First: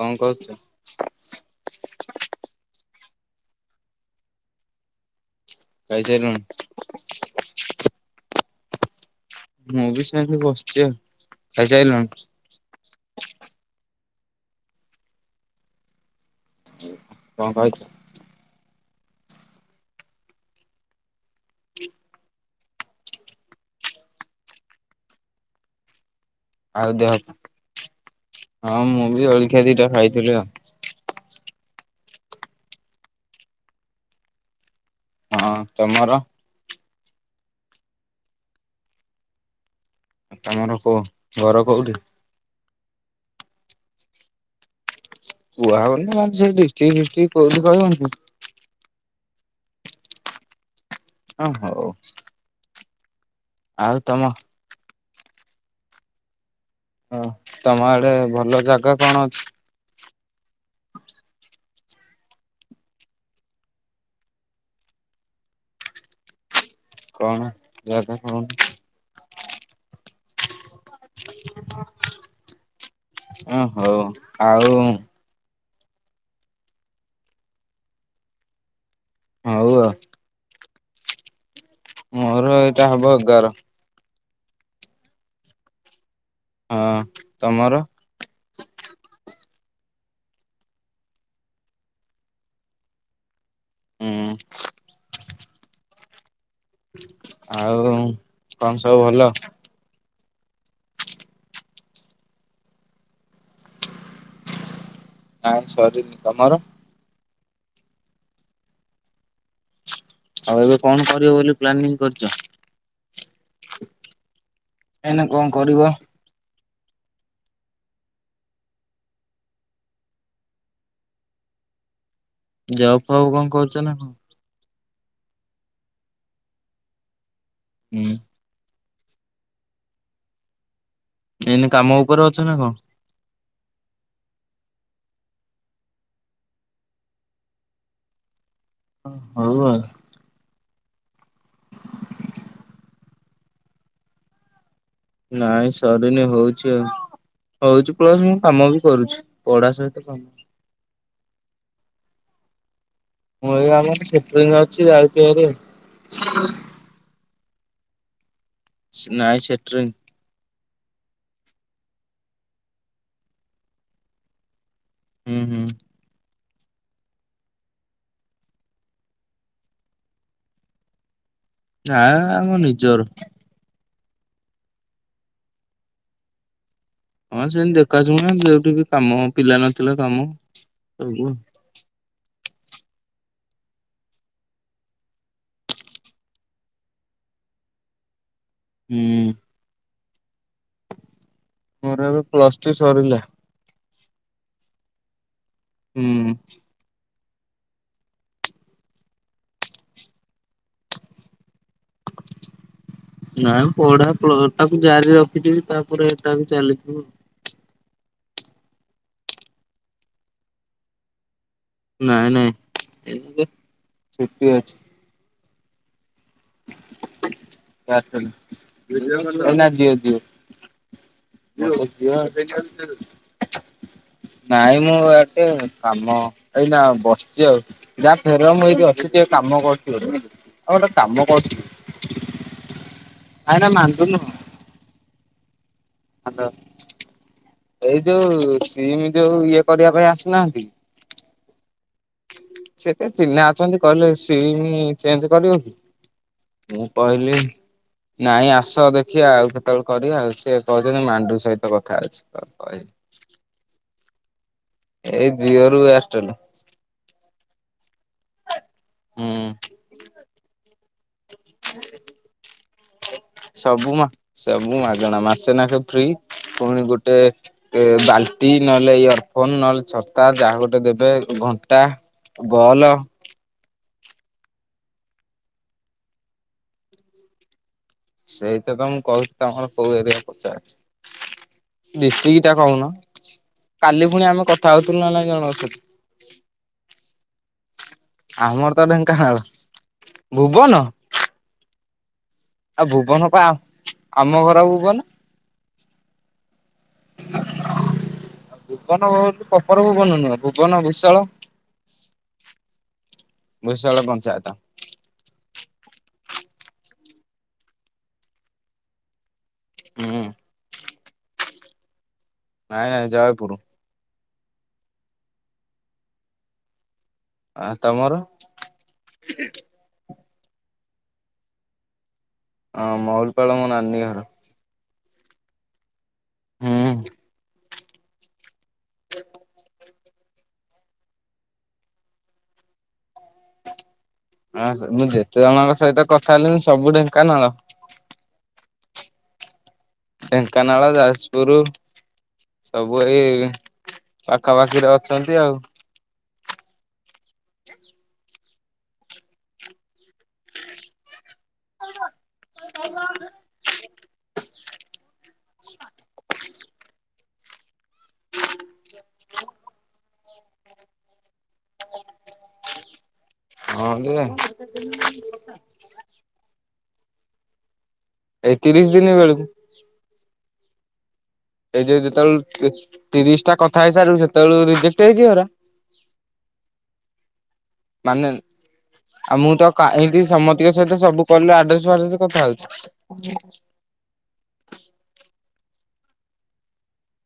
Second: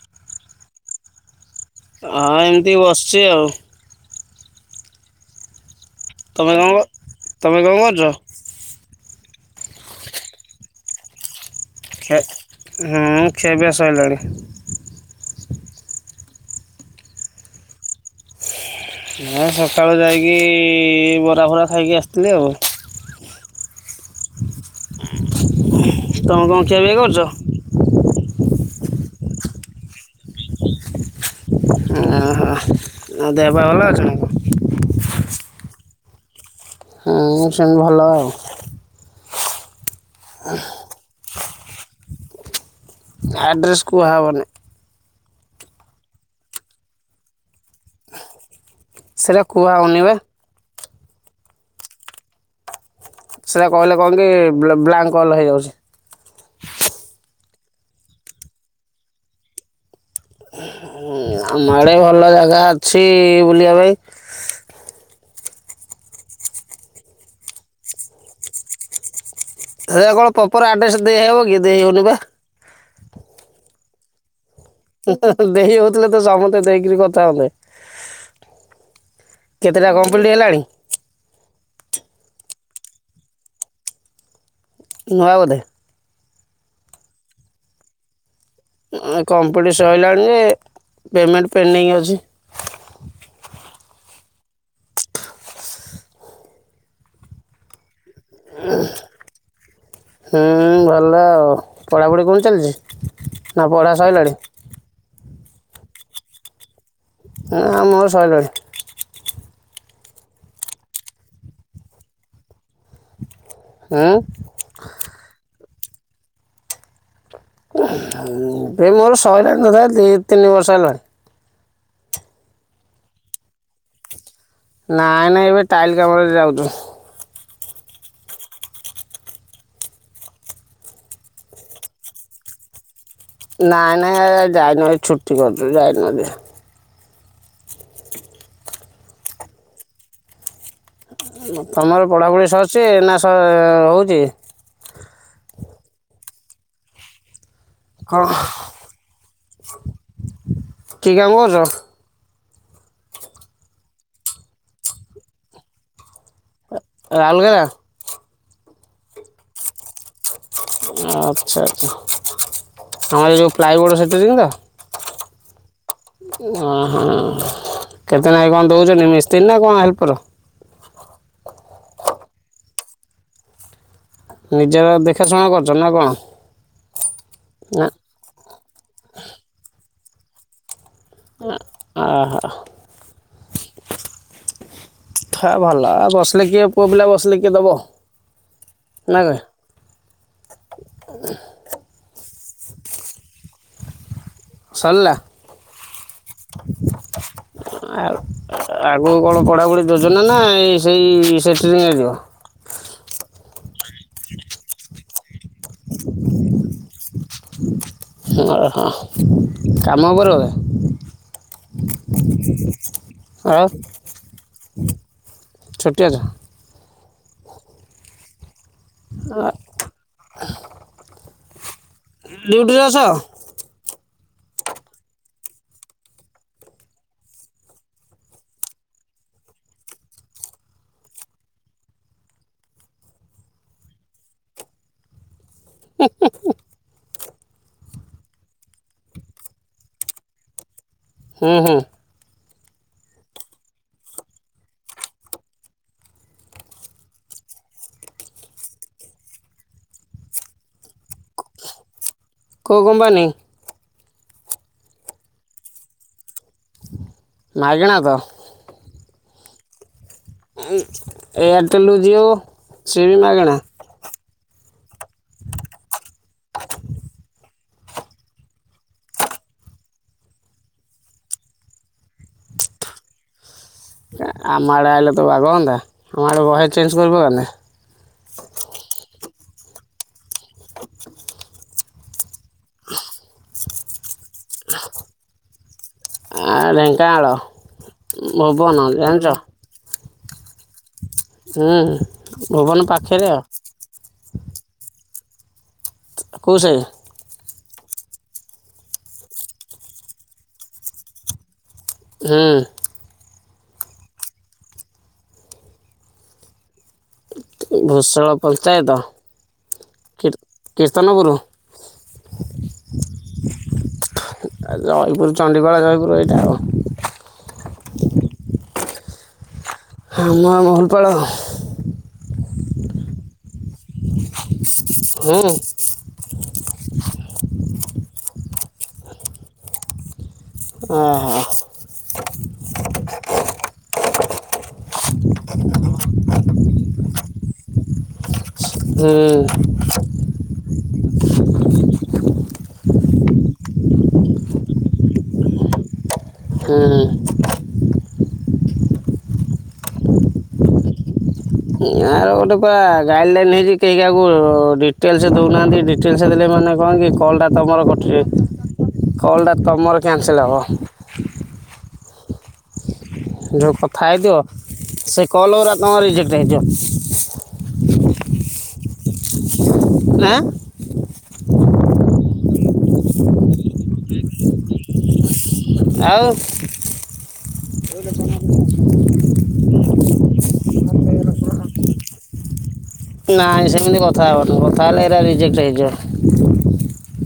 କଣ କରୁଛୁ? ହଁ ଏମିତି ବସିଛି ଆଉ ଖାଇସାରିଲଣି ତମେ କଣ ତମେ କଣ କରୁଚ? ମୁଁ ବି ସେମିତି ବସିଛି ଆଉ ଖାଇସାରିଲଣି ଖେ ହିଁ ଖିଆ ପିଆ ଶୋଇଲାଣି। କଣ ଖାଇଚ? ଆ ସକାଳୁ ଯାଇକି ବରା ଫରା ଖାଇକି ଆସିଥିଲି ଆଉ ତମେ କଣ ଖିଆ ଆଉ ପିଆ ଦେହ କରିଚ। ହଁ ମୁଁ ବି ଅଳଖିଆ ଦିଟା ଖାଇଥିଲି ଆଉ ଓ ହୋ ଦେହ ପା ଭଲ ଅଛି ନା। ହଁ ତମର ହୁଁ ସେମତି ଭଲ ଆଉ। ତମର କୋଉ ଘର କୋଉଠି? ଆଡ୍ରେସ୍ କୁହା ହବନି। କୁହା ହବନି ନା ସେ ଡିଷ୍ଟିକ୍ ଫିଷ୍ଟିକ କଉଠି କହିବନି। ସେଟା କୁହାହଉନି ବା। ଓ ହଉ। ସେଟା ଆଉ କହିଲେ କଣ ତମ କି ବ୍ଲାଙ୍କ୍ କଲ ହେଇଯାଉଛି। ଓ ତମ ଆଡେ ଭଲ ଜାଗା କଣ ଅଛି? ଆମ ଆଡେ ଭଲ ଜାଗା ଅଛି ବୁଲିବା ପାଇଁ କଣ ଯାଗା କଣ? ସେ କଣ ପ୍ରପର ଆଡ୍ରେସ ଦେଇହବ କି ଦେଇହଉନି ପା। ହଁ ହଉ ଆଉ ଦେହି ହଉଥିଲେ ତ ସମସ୍ତେ ଦେଇକିରି କଥା ହନ୍ତେ। ହଉ ଆଉ କେତେଟା କମ୍ପ୍ଲିଟ ହେଲାଣି? ମୋର ଏଇଟା ହବ ଏଗାର। ନୁଆ ବଧେ। ହଁ ତମର? କମ୍ପିଟି ସରିଲାଣି ଯେ ପେମେଣ୍ଟ ପେଣ୍ଡିଙ୍ଗ ଅଛି। ହୁଁ। ଆଉ କଣ ସବୁ ଭଲ? ହୁଁ ଭଲ ଆଉ ପଢ଼ାପଢ଼ି କଣ ଚାଲିଛି ନା ପଢ଼ା ସଇଲାଣି? ନାଇଁ ସରିନି। ତମର? ଆ ମୋର ସଇଲାନି। ଆଉ ଏବେ କଣ କରିବ ବୋଲି ପ୍ଲାନିଂ କରିଛ? ଏଇନା କଣ କରିବ? ଏ ମୋର ସଇଲାନି ନଏ ଦି ତିନି ବର୍ଷ ହେଲାଣି। ଜବ୍ ଫବ୍ କଣ କରୁଛ ନା କଣ? ନାଇଁ ନାଇଁ ଏବେ ଟାଇଲ୍ କାମେରେ ଯାଉଛୁ। ଉଁ। ଏଇନେ କାମ ଉପରେ ଅଛ ନା କଣ? ନାଇଁ ନାଇଁ ଆଜି ଯାଇନି ଭାଇ ଛୁଟି କରିଥିଲି। ଯାଇନି ଆଜି। ହଉ ଆଉ। ତମର ପଢାପଢ଼ି ସରିଛି ନା ସ? ନାଇଁ ସରିନି ହଉଛି ଆଉ। କ'ଣ ପଢା ସହିତ କାମ। [unintelligible] ମୁଁ ଏଇ ଆମ ସେଟରିଙ୍ଗ ଅଛି ଆଇଚି ହାରି। ରାଉଲକେଲା। ନାଇଁ ସେଟ୍ରୀଙ୍ଗ୍। ଆଛା ଆଛା ଆଉ ଯୋଉଁ ଫ୍ଲାଇ ବୋର୍ଡ଼ ସେଟ୍ରୀଙ୍ଗ୍ ତ? ହୁଁ ହୁଁ। ଓହୋ କେତେ ନାକେ କଣ ଦଉଛନ୍ତି। ମିସ୍ତ୍ରୀ ନା କଣ ହେଲ୍ପର? ଆଁ ଆମ ନିଜର। ନିଜର ଦେଖାଶୁଣା କରୁଛ ନା କଣ? ହଁ ସେମିତି ନା ଦେଖାସୁଣା ଯଉଠିକି କାମ ପିଲା ନଥିଲା କାମ ସବୁ ଓହୋ। ଭଲ ବସିଲେ କିଏ ପୁଅ ପିଲା ବସିଲେ କିଏ ଦବ। ହୁଁ। ମୋର ଏବେ ପ୍ଲସ ଥ୍ରି ସରିଲା। ସରିଲା। ହୁଁ ଆଉ [inaudible] ଆଗକୁ କଣ ପଢାପଢି ଯୋଜନା ନା ଏ ସେଇ ସେଟରିଂ ଯିବ ନାଇ ପଢା ଟାକୁ ଜାରି ରଖିଥିବି ତାପରେ ଏଇଟା ବି ଚାଲିଥିବୁ ଆ ହ ହଁ କାମ କରିବ? ନାଇଁ ନାଇଁ ଏଇନେ ଆଉ ଛୁଟି ଅଛି [inaudible] ଛୋଟିଆ ଐରଟେଲ ନା ଜିଓ ଜିଓ। ଡ୍ୟୁଟିରେ ଅଛ [unintelligible] ନାଇଁ ମୁଁ ଏଟେ କାମ ଏଇନା ବସିଛି ଆଉ ଯାହା ଫେର ମୁଁ ଏଇଠି ଅଛି। କାମ କରୁଥିବ ଆଉ ଗୋଟେ କାମ କରୁଥିଲ ଆଇନା [inaudible] ହାଲୋ [inaudible] ଏଇ ଯୋଉଁ ସିମ ଯୋଉଁ ଇଏ କରିବା ପାଇଁ ଆସୁନାହାନ୍ତି ହୁଁ ହୁଁ। ସେତ ଚିହ୍ନା ଅଛନ୍ତି କହିଲେ ସିମ ଚେଞ୍ଜ କରିବେ କି ମୁଁ କହିଲି ନାଇଁ ଆସ ଦେଖିବା ଆଉ କେତେବେଳେ କରିବା ଆଉ ସିଏ କହୁଛନ୍ତି ମାଣ୍ଡୁ ସହିତ କଥା ହଉଚି [inaudible] କୋଉ କମ୍ପାନୀ? ଏଇ ଜିଓ ରୁ ଐରଟେଲ। ମାଗେଣା ତ? ହୁଁ। ଏୟାରଟେଲୁ ଜିଓ ସିମ୍ ମାଗଣା। ହୁଁ ମାଗଣା ମାସେ ନାସେ ଫ୍ରି ପୁଣି ଗୋଟେ ବାଲ୍ଟି ନହେଲେ ଇୟରଫୋନ ନହଲେ ଛତା ଯାହା ଗୋଟେ ଦେବେ ଘଣ୍ଟା ବଲ ଆମ ଆଡ଼େ ଆଇଲେ ତ ବାଗ ହନ୍ତା ଆମ ଆଡ଼େ ବହେ ଚେଞ୍ଜ କରିପକାନ୍ତେ। ସେଇଟା ତ ମୁଁ କହୁଛି ତମର କୋଉଁ ଏରିଆ ପଚାରୁଛି। ଡିଷ୍ଟି ଟା କହୁନ କାଲି ପୁଣି ଆମେ କଥା ହଉଥିଲୁ ନା ନାଇଁ ଜଣଙ୍କ ସହିତ ଆ ଢେଙ୍କାନାଳ ଆମର ତ ଭୁବନ ଢେଙ୍କାନାଳ ଜାଣିଛ ଭୁବନ। ହୁଁ। ଆଉ ପାଖରେ ଭୁବନ ଆଉ ଆମ ଘର ଭୁବନ। କୋଉ ସାହି, ଭୁବନ କ ପପର ଭୁବନ ନୁହଁ ଭୁବନ ବିଶାଳ ଏ ଏ ଭୁଷଳ ପଞ୍ଚାୟତ। ଭୁଷଳ ପଞ୍ଚାୟତ ଉଁ କୀର୍ତ୍ତନପୁରୁ ନାଇଁ ନାଇଁ ଯୟପୁରୁ ଜୟପୁର ଚଣ୍ଡିପାଳ ଜୟପୁର ଏଇଟା ଆଉ ଆ ତମର ହଁ ମୁଁ ଆ ମହୁଲପାଳ। ହଁ ମହୁଲପାଳ ମୋ ନାନୀ ଘର। ହୁଁ ହୁଁ ସେ [inaudible] ଓ ହୋ, [unintelligible] ହ ମୁଁ ଯେତେ ଜଣଙ୍କ ସହିତ କଥା ହେଲି ମୁ ସବୁ ଢେଙ୍କାନାଳ। ହୁଁ, ଢ଼େଙ୍କାନାଳ ଯାଯପୁରୁ। ସବୁ ଏଇ ପାଖାପାଖିରେ ଅଛନ୍ତି ଆଉ। ହୁଁ। ଗୋଟେ ପା ଗାଇଡ ଲାଇନ ହେଇଛି କେହି କାହାକୁ ଡିଟେଲସ ଦଉନାହାନ୍ତି ଡିଟେଲସ ଦେଲେ ମାନେ କଣକି କି କଲ୍ଟା ତୁମର କଟୁଛି କଲ୍ଟା ତୁମର କ୍ୟାନସେଲ ହେବ। ଯେଉଁ ହଁ କଥା ଯେ ହେଇଥିବ ସେ କଲ୍ ଗୁରା ତମ ରିଜେକ୍ଟ ହେଇଯିବ। ଏଇ ତିରିଶ ଦିନ ବେଳକୁ। ଆଁ। ଏଇ ଯେଉ ଯେତେବେଳଳେ ତିରିଶ ଟା କଥା ହେଇସାରିବୁ ସେତେବେଳୁ ରିଜେକ୍ଟ ହେଇଯିବ ହେରା। ଆଉ। ମାନେ ଆଉ ମୁଁ ତ କାହିଁକି ସମସ୍ତ ଟିକ ସହିତ ସବୁ କଲେୁ ଆଡ୍ରେସ ଫାଡ୍ରେସ କଥା ହଉଛି ନାଇଁ ସେମିତି କଥା ହେବନି କଥା ହେଲେ ଏଇରା ରିଜେକ୍ଟ ହେଇଯିବ।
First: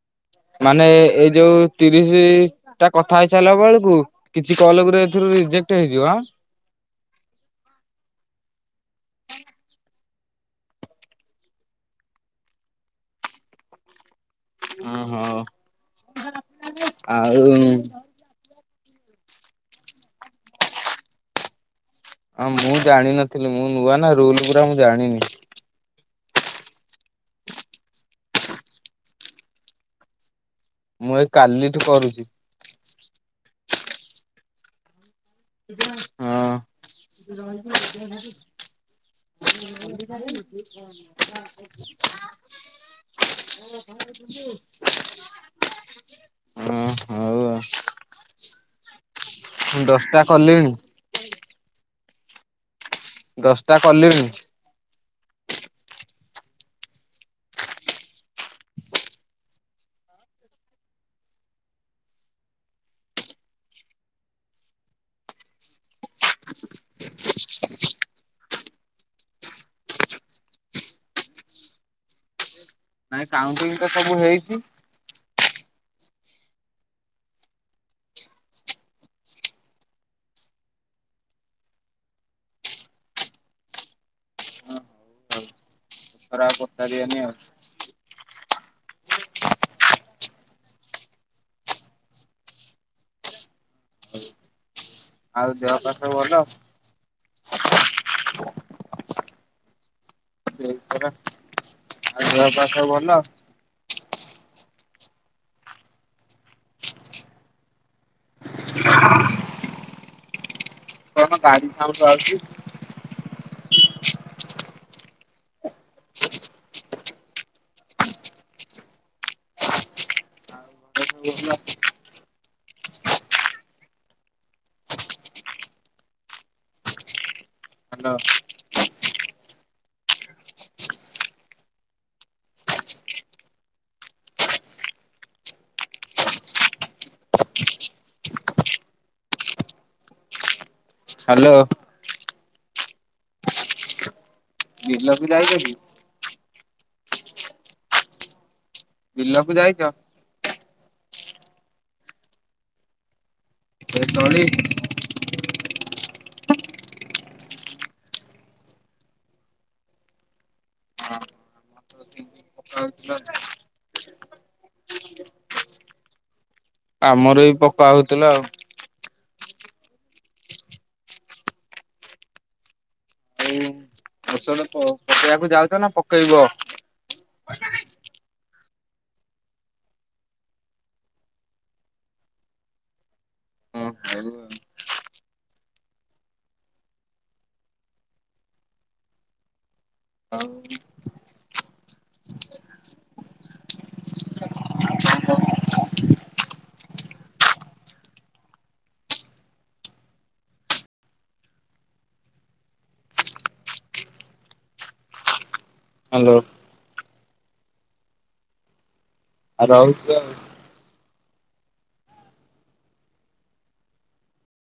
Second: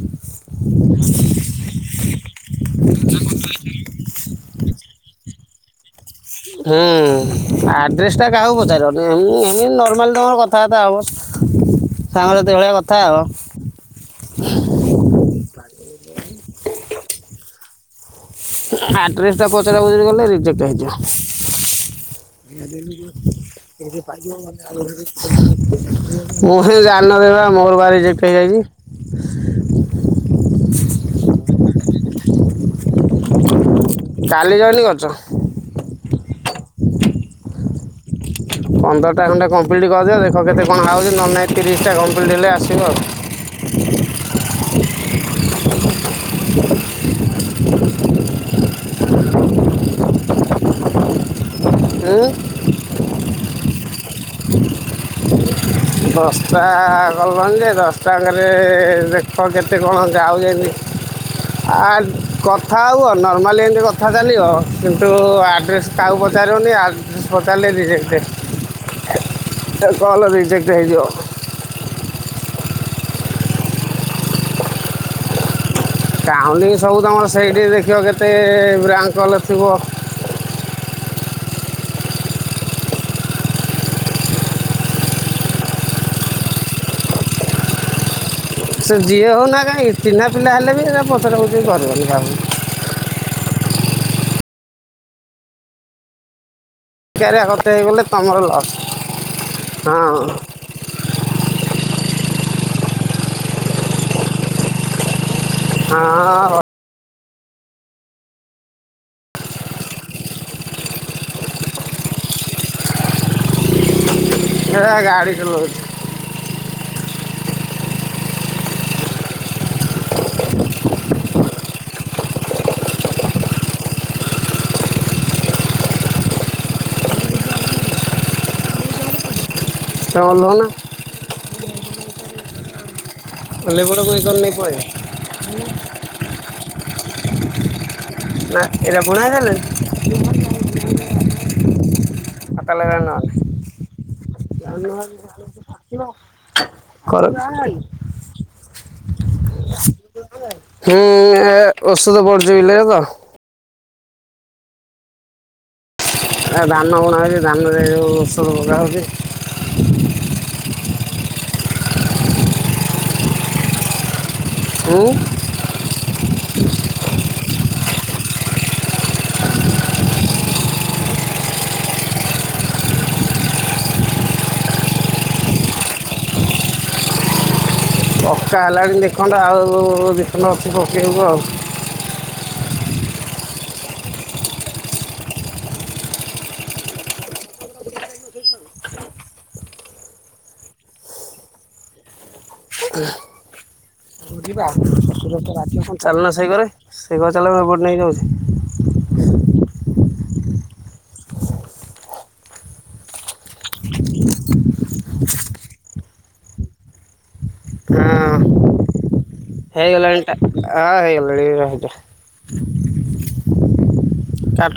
ମାନେ ଏଇ ଯୋଉ ତିରିଶ ଟା କଥା ହେଇସାରିଲା ବେଳକୁ କିଛି କଲଗୁରେ ଏଥିରୁ ରିଜେକ୍ଟ ହେଇଯିବ ଆଁ। ହୁଁ ଆଡ୍ରେସ ଟା କାହାକୁ ପଚାରିବନ ଏମିତି ନର୍ମାଲି ତମର କଥାବାର୍ତ୍ତା ହବ। ସାଙ୍ଗ ସାଥୀ ଭଳିଆ କଥା ଆଉ। ଓ ହୋ ଆଉ। ଆଡ଼୍ରେସଟା ପଚରା ପୁଚୁରି କଲେ ରିଜେକ୍ଟ ହେଇଯିବ। ଆ ମୁଁ [unintelligible] ଜାଣିନଥିଲି ମୁଁ ନୂଆ ନା ରୁଲ ପୁରା ମୁଁ ଜାଣିନି ମୁଁ ବି ଜାଣିନଥିଲି ପା ମୋର ପା ରିଜେକ୍ଟ୍ ହେ ଯାଇଛି। ମୁଁ ଏ କାଲିଠୁ କରୁଚି। କାଲି ଜଇନି କରିଚ। ହଁ। ପନ୍ଦରଟା ଖଣ୍ଡେ କମ୍ପ୍ଲିଟ୍ କରିଦିଅ ଦେଖ କେତେ କଣ ଆଉଚି ନହେଲେ ନାଇଁ ତିରିଶଟା କମ୍ପ୍ଲିଟ୍ ହେଲେ ଆସିବ ଆଉ। [unintelligible] ହଁ ହଉ ଆଉ। ମୁଁ ଦଶଟା କଲିଣିି। ଉଁ। ଦଶଟା କଲିଣି। ଦଶଟା କଲଣି ଯେ ଦଶଟାକେରେ ଦେଖ କେତେ କଣ ଯାଉଛନ୍ତି। ଆ କଥା ହେବ ନର୍ମାଲି ଏମିତି କଥା ଚାଲିବ କିନ୍ତୁ ଆଡ଼୍ରେସ୍ କାହାକୁ ପଚାରିବନି ଆଡ୍ରେସ୍ ପଚାରିଲେ ରିଜେକ୍ଟ କଲ ରିଜେ ହେଇଯିବ ନାଇଁ କାଉଣ୍ଟିଙ୍ଗ ତ ସବୁ ହେଇଛି। କାଉଣ୍ଟିଙ୍ଗ ସବୁ ତମର ସେଇଠି ଦେଖିବ କେତେ ବ୍ରାଙ୍କ କଲ୍ ଥିବ। ଖରାପ ପଚାରିବା ନି ଆଉ। ସେ ଯିଏ ହେଉନା କାହିଁକି ଚିହ୍ନା ପିଲା ହେଲେ ବି ଆର ପଚରା ପୁଚୁରି କରିବନି କାହାକୁ। ଆଉ ଦେହ ପା ସବୁ ଭଲ? ବେକାରୀଆ କଥା ହେଇଗଲେ ତମର ଲସ୍ ହଁ। ସେଇ ପରା ଆଉ ଦେହ ପା ସବୁ ଭଲ? ହଁ ଭ କଣ ଗାଡ଼ି ସାଉଣ୍ଡ ଆଉଚି? ଏରା ଗାଡି ଚଲଉଛି। ହ୍ୟାଲୋ ତମେ ଓଲ୍ହୋଉନ ଓହ୍ଲେଇ ପଡ଼ ମୁଁ ଏଇ କରେ ନେଇ ପଲେଇବି। ନା ଏରା ବୁଣା ହେଇଥିଲା କି? ହ୍ୟାଲୋ। ଆ ତାହାଲେ ଏରା ନବାନି। ବିଲକୁ ଯାଇଛ କି କର ବିଲ କୁୁ ଯାଇଛ? ହୁଁ ଔଷଧ ପଡ଼ୁଚି ବିଲରେ ତ। ତଳି? ଧାନ ବୁଣା ହେଉଛି ଧାନରେ ଔଷଧ ପକା ହଉଛି। ହଁ। ହୁଁ। ଆମର ବି ପକା ହଉଥିଲା ଆଉ। ଔଷଧ ପ ପକେଇବାକୁ ଯାଉଛ ନା ପକେଇବ? ପକା ହେଲାଣି ଦି ଖଣ୍ଡ ଆଉ ଦି ଖଣ୍ଡ ଅଛି ପକେଇବାକୁ ଆଉ। ଅହ। ଚାଲନା ସେଇ କରେ ସେଇ କରେ ଚାଲ। ମୁଁ ସେପଟେ ନେଇ ଯାଉଛି। ହ୍ୟାଲୋ। ହଁ ଆଉ ରହୁଛି ହେଇଗଲାଣି ଆଉ ଟା ଆ ହେଇଗଲା। ସରିଗଲା ହେଇଟା। କଟ